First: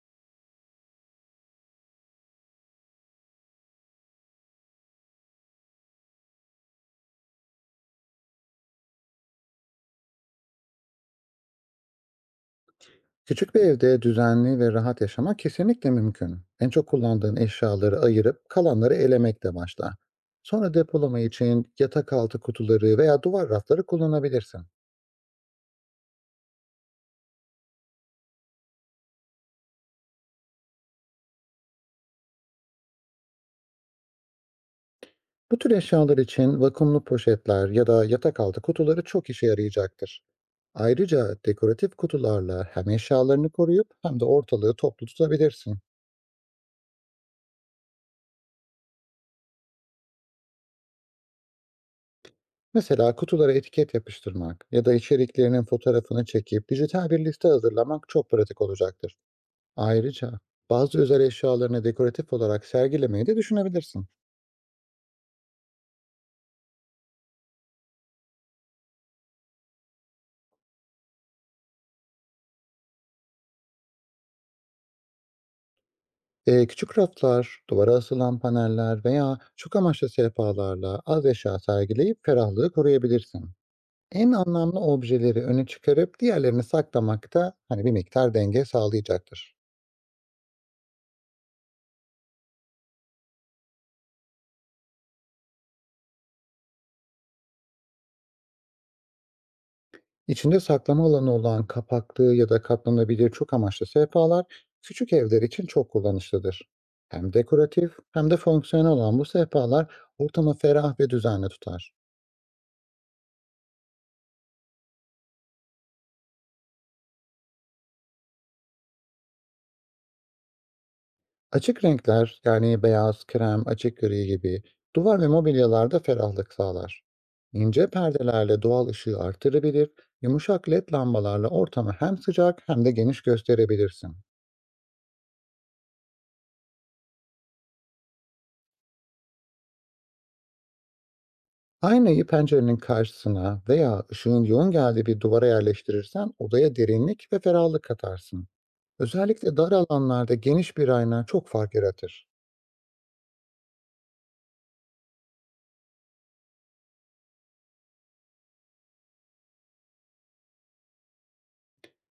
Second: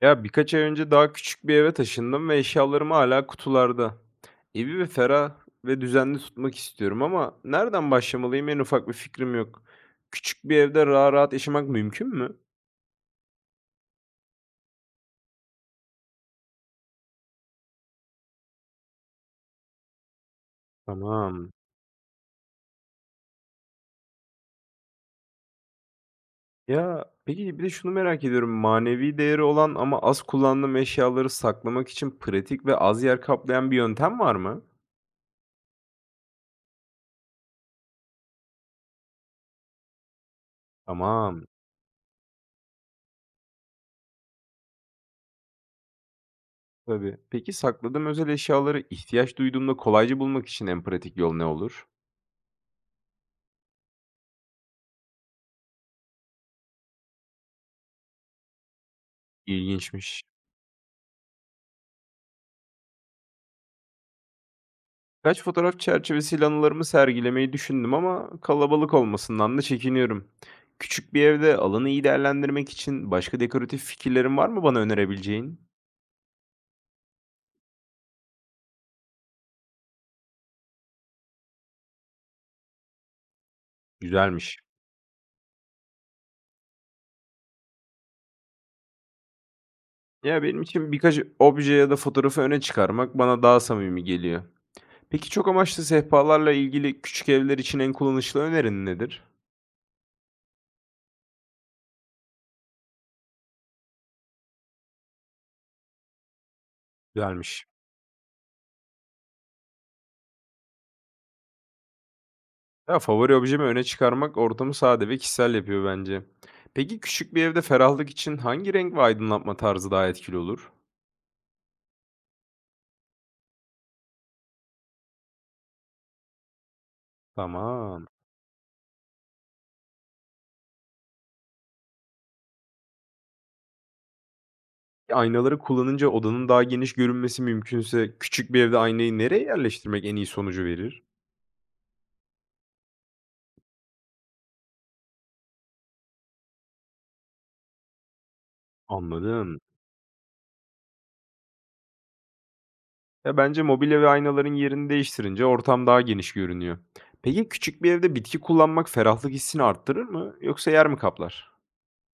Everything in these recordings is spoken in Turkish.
Ya birkaç ay önce daha küçük bir eve taşındım ve eşyalarım hala kutularda. Evi ve ferah ve düzenli tutmak istiyorum ama nereden başlamalıyım en ufak bir fikrim yok. Küçük bir evde rahat rahat yaşamak mümkün mü? Küçük bir evde düzenli ve rahat yaşamak kesinlikle mümkün. En çok kullandığın eşyaları ayırıp kalanları elemekle başla. Sonra depolama Tamam. için yatak altı kutuları veya duvar rafları kullanabilirsin. Ya peki bir de şunu merak ediyorum. Manevi değeri olan ama az kullandığım eşyaları saklamak için pratik ve az yer kaplayan bir yöntem var mı? Bu tür eşyalar için vakumlu poşetler ya da yatak altı kutuları çok işe yarayacaktır. Ayrıca Tamam. dekoratif kutularla hem eşyalarını koruyup hem de ortalığı toplu tutabilirsin. Tabii. Peki sakladığım özel eşyaları ihtiyaç duyduğumda kolayca bulmak için en pratik yol ne olur? Mesela kutulara etiket yapıştırmak ya da içeriklerinin fotoğrafını çekip dijital bir liste hazırlamak çok pratik olacaktır. İlginçmiş. Ayrıca bazı özel eşyalarını dekoratif olarak sergilemeyi de düşünebilirsin. Kaç fotoğraf çerçevesiyle anılarımı sergilemeyi düşündüm ama kalabalık olmasından da çekiniyorum. Küçük bir evde alanı iyi değerlendirmek için başka dekoratif fikirlerin var mı bana önerebileceğin? Küçük raflar, duvara asılan paneller veya çok amaçlı sehpalarla az eşya sergileyip ferahlığı koruyabilirsin. En Güzelmiş. anlamlı objeleri öne çıkarıp diğerlerini saklamak da hani bir miktar denge sağlayacaktır. Ya benim için birkaç obje ya da fotoğrafı öne çıkarmak bana daha samimi geliyor. Peki çok amaçlı sehpalarla ilgili küçük evler için en kullanışlı önerin nedir? İçinde saklama alanı olan kapaklı ya da katlanabilir çok amaçlı sehpalar küçük evler için çok kullanışlıdır. Hem Güzelmiş. dekoratif hem de fonksiyonel olan bu sehpalar ortamı ferah ve düzenli tutar. Ya favori objemi öne çıkarmak ortamı sade ve kişisel yapıyor bence. Peki küçük bir evde ferahlık için hangi renk ve aydınlatma tarzı daha etkili olur? Açık renkler, yani beyaz, krem, açık gri gibi duvar ve mobilyalarda ferahlık sağlar. İnce Tamam. perdelerle doğal ışığı artırabilir, yumuşak led lambalarla ortamı hem sıcak hem de geniş gösterebilirsin. Aynaları kullanınca odanın daha geniş görünmesi mümkünse küçük bir evde aynayı nereye yerleştirmek en iyi sonucu verir? Aynayı pencerenin karşısına veya ışığın yoğun geldiği bir duvara yerleştirirsen odaya derinlik ve ferahlık katarsın. Özellikle Anladım. dar alanlarda geniş bir ayna çok fark yaratır. Ya bence mobilya ve aynaların yerini değiştirince ortam daha geniş görünüyor. Peki küçük bir evde bitki kullanmak ferahlık hissini arttırır mı yoksa yer mi kaplar?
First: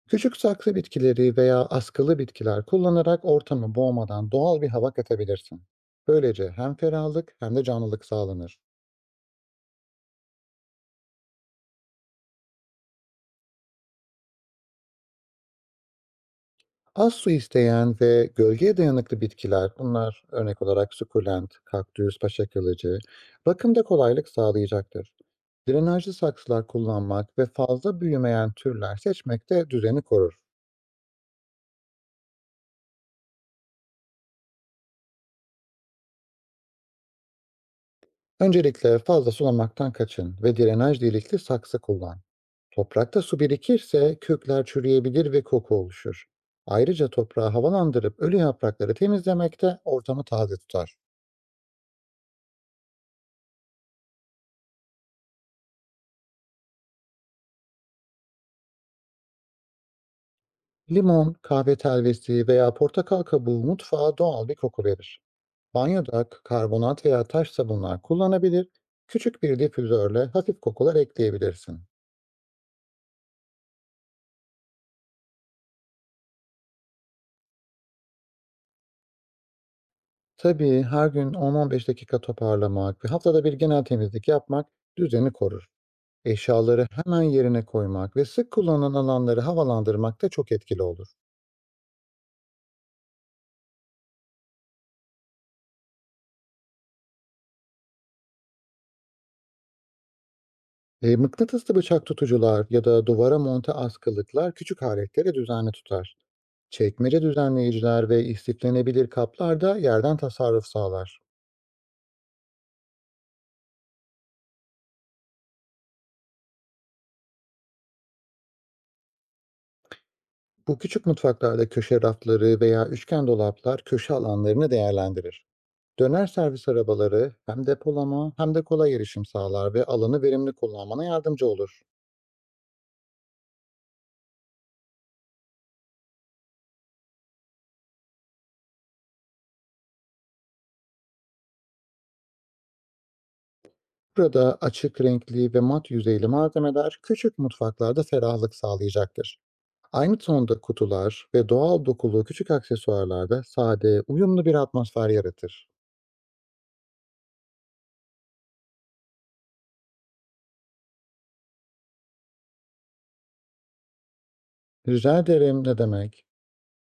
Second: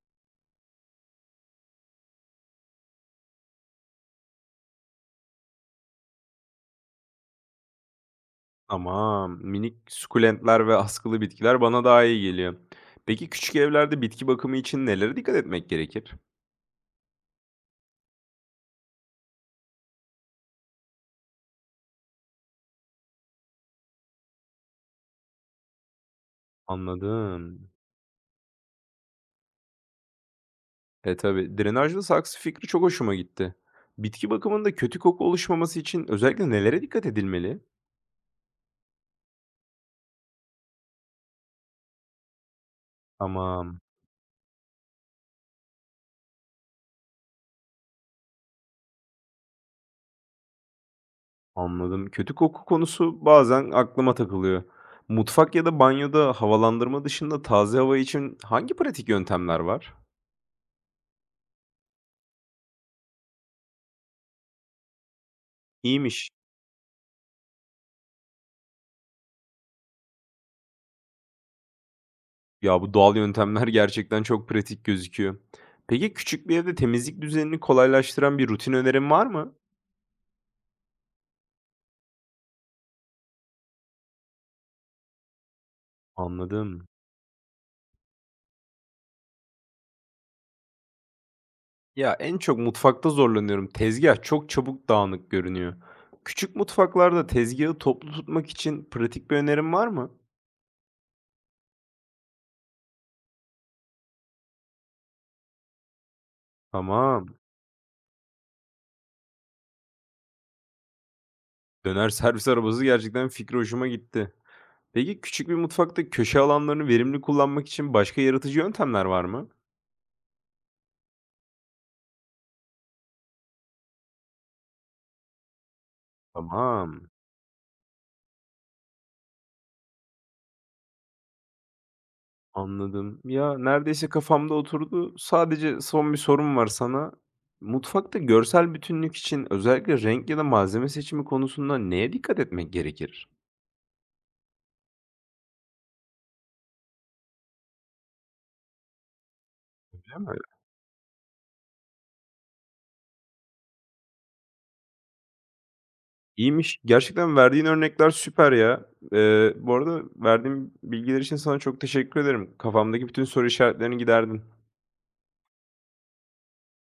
Küçük saksı bitkileri veya askılı bitkiler kullanarak ortamı boğmadan doğal bir hava katabilirsin. Böylece hem ferahlık hem de canlılık sağlanır. Tamam. Minik sukulentler ve askılı bitkiler bana daha iyi geliyor. Peki küçük evlerde bitki bakımı için nelere dikkat etmek gerekir? Az su isteyen ve gölgeye dayanıklı bitkiler, bunlar örnek olarak sukulent, kaktüs, paşa kılıcı, bakımda kolaylık sağlayacaktır. Drenajlı saksılar kullanmak ve Anladım. fazla büyümeyen türler seçmek de düzeni korur. E, tabii. Drenajlı saksı fikri çok hoşuma gitti. Bitki bakımında kötü koku oluşmaması için özellikle nelere dikkat edilmeli? Öncelikle fazla sulamaktan kaçın ve drenaj delikli saksı kullan. Toprakta su Tamam, birikirse kökler çürüyebilir ve koku oluşur. Ayrıca toprağı havalandırıp ölü yaprakları temizlemek de ortamı taze tutar. anladım. Kötü koku konusu bazen aklıma takılıyor. Mutfak ya da banyoda havalandırma dışında taze hava için hangi pratik yöntemler var? Limon, kahve telvesi veya portakal kabuğu mutfağa doğal bir koku verir. Banyoda İyiymiş. Karbonat veya taş sabunlar kullanabilir, küçük bir difüzörle hafif kokular ekleyebilirsin. Ya bu doğal yöntemler gerçekten çok pratik gözüküyor. Peki küçük bir evde temizlik düzenini kolaylaştıran bir rutin önerin var mı? Tabii her gün 10-15 dakika toparlamak ve haftada bir genel temizlik yapmak düzeni korur. Eşyaları Anladım. hemen yerine koymak ve sık kullanılan alanları havalandırmak da çok etkili olur. Ya, en çok mutfakta zorlanıyorum. Tezgah çok çabuk dağınık görünüyor. Küçük mutfaklarda tezgahı toplu tutmak için pratik bir önerim var mı? Mıknatıslı bıçak tutucular ya da duvara monte askılıklar küçük aletleri düzenli tutar. Çekmece Tamam. düzenleyiciler ve istiflenebilir kaplar da yerden tasarruf sağlar. Döner servis arabası gerçekten fikri hoşuma gitti. Peki küçük bir mutfakta köşe alanlarını verimli kullanmak için başka yaratıcı yöntemler var mı? Bu küçük mutfaklarda köşe rafları veya üçgen dolaplar köşe alanlarını değerlendirir. Döner servis Tamam, arabaları hem depolama hem de kolay erişim sağlar ve alanı verimli kullanmana yardımcı olur. anladım. Ya, neredeyse kafamda oturdu. Sadece son bir sorum var sana. Mutfakta görsel bütünlük için özellikle renk ya da malzeme seçimi konusunda neye dikkat etmek gerekir? Burada açık renkli ve mat yüzeyli malzemeler küçük mutfaklarda ferahlık sağlayacaktır. Değil Aynı mi? tonda kutular ve doğal dokulu küçük aksesuarlar da sade, uyumlu bir atmosfer yaratır. İyiymiş. Gerçekten verdiğin örnekler süper ya. Bu arada verdiğin bilgiler için sana çok teşekkür ederim. Kafamdaki bütün soru işaretlerini giderdin. Rica ederim, ne demek?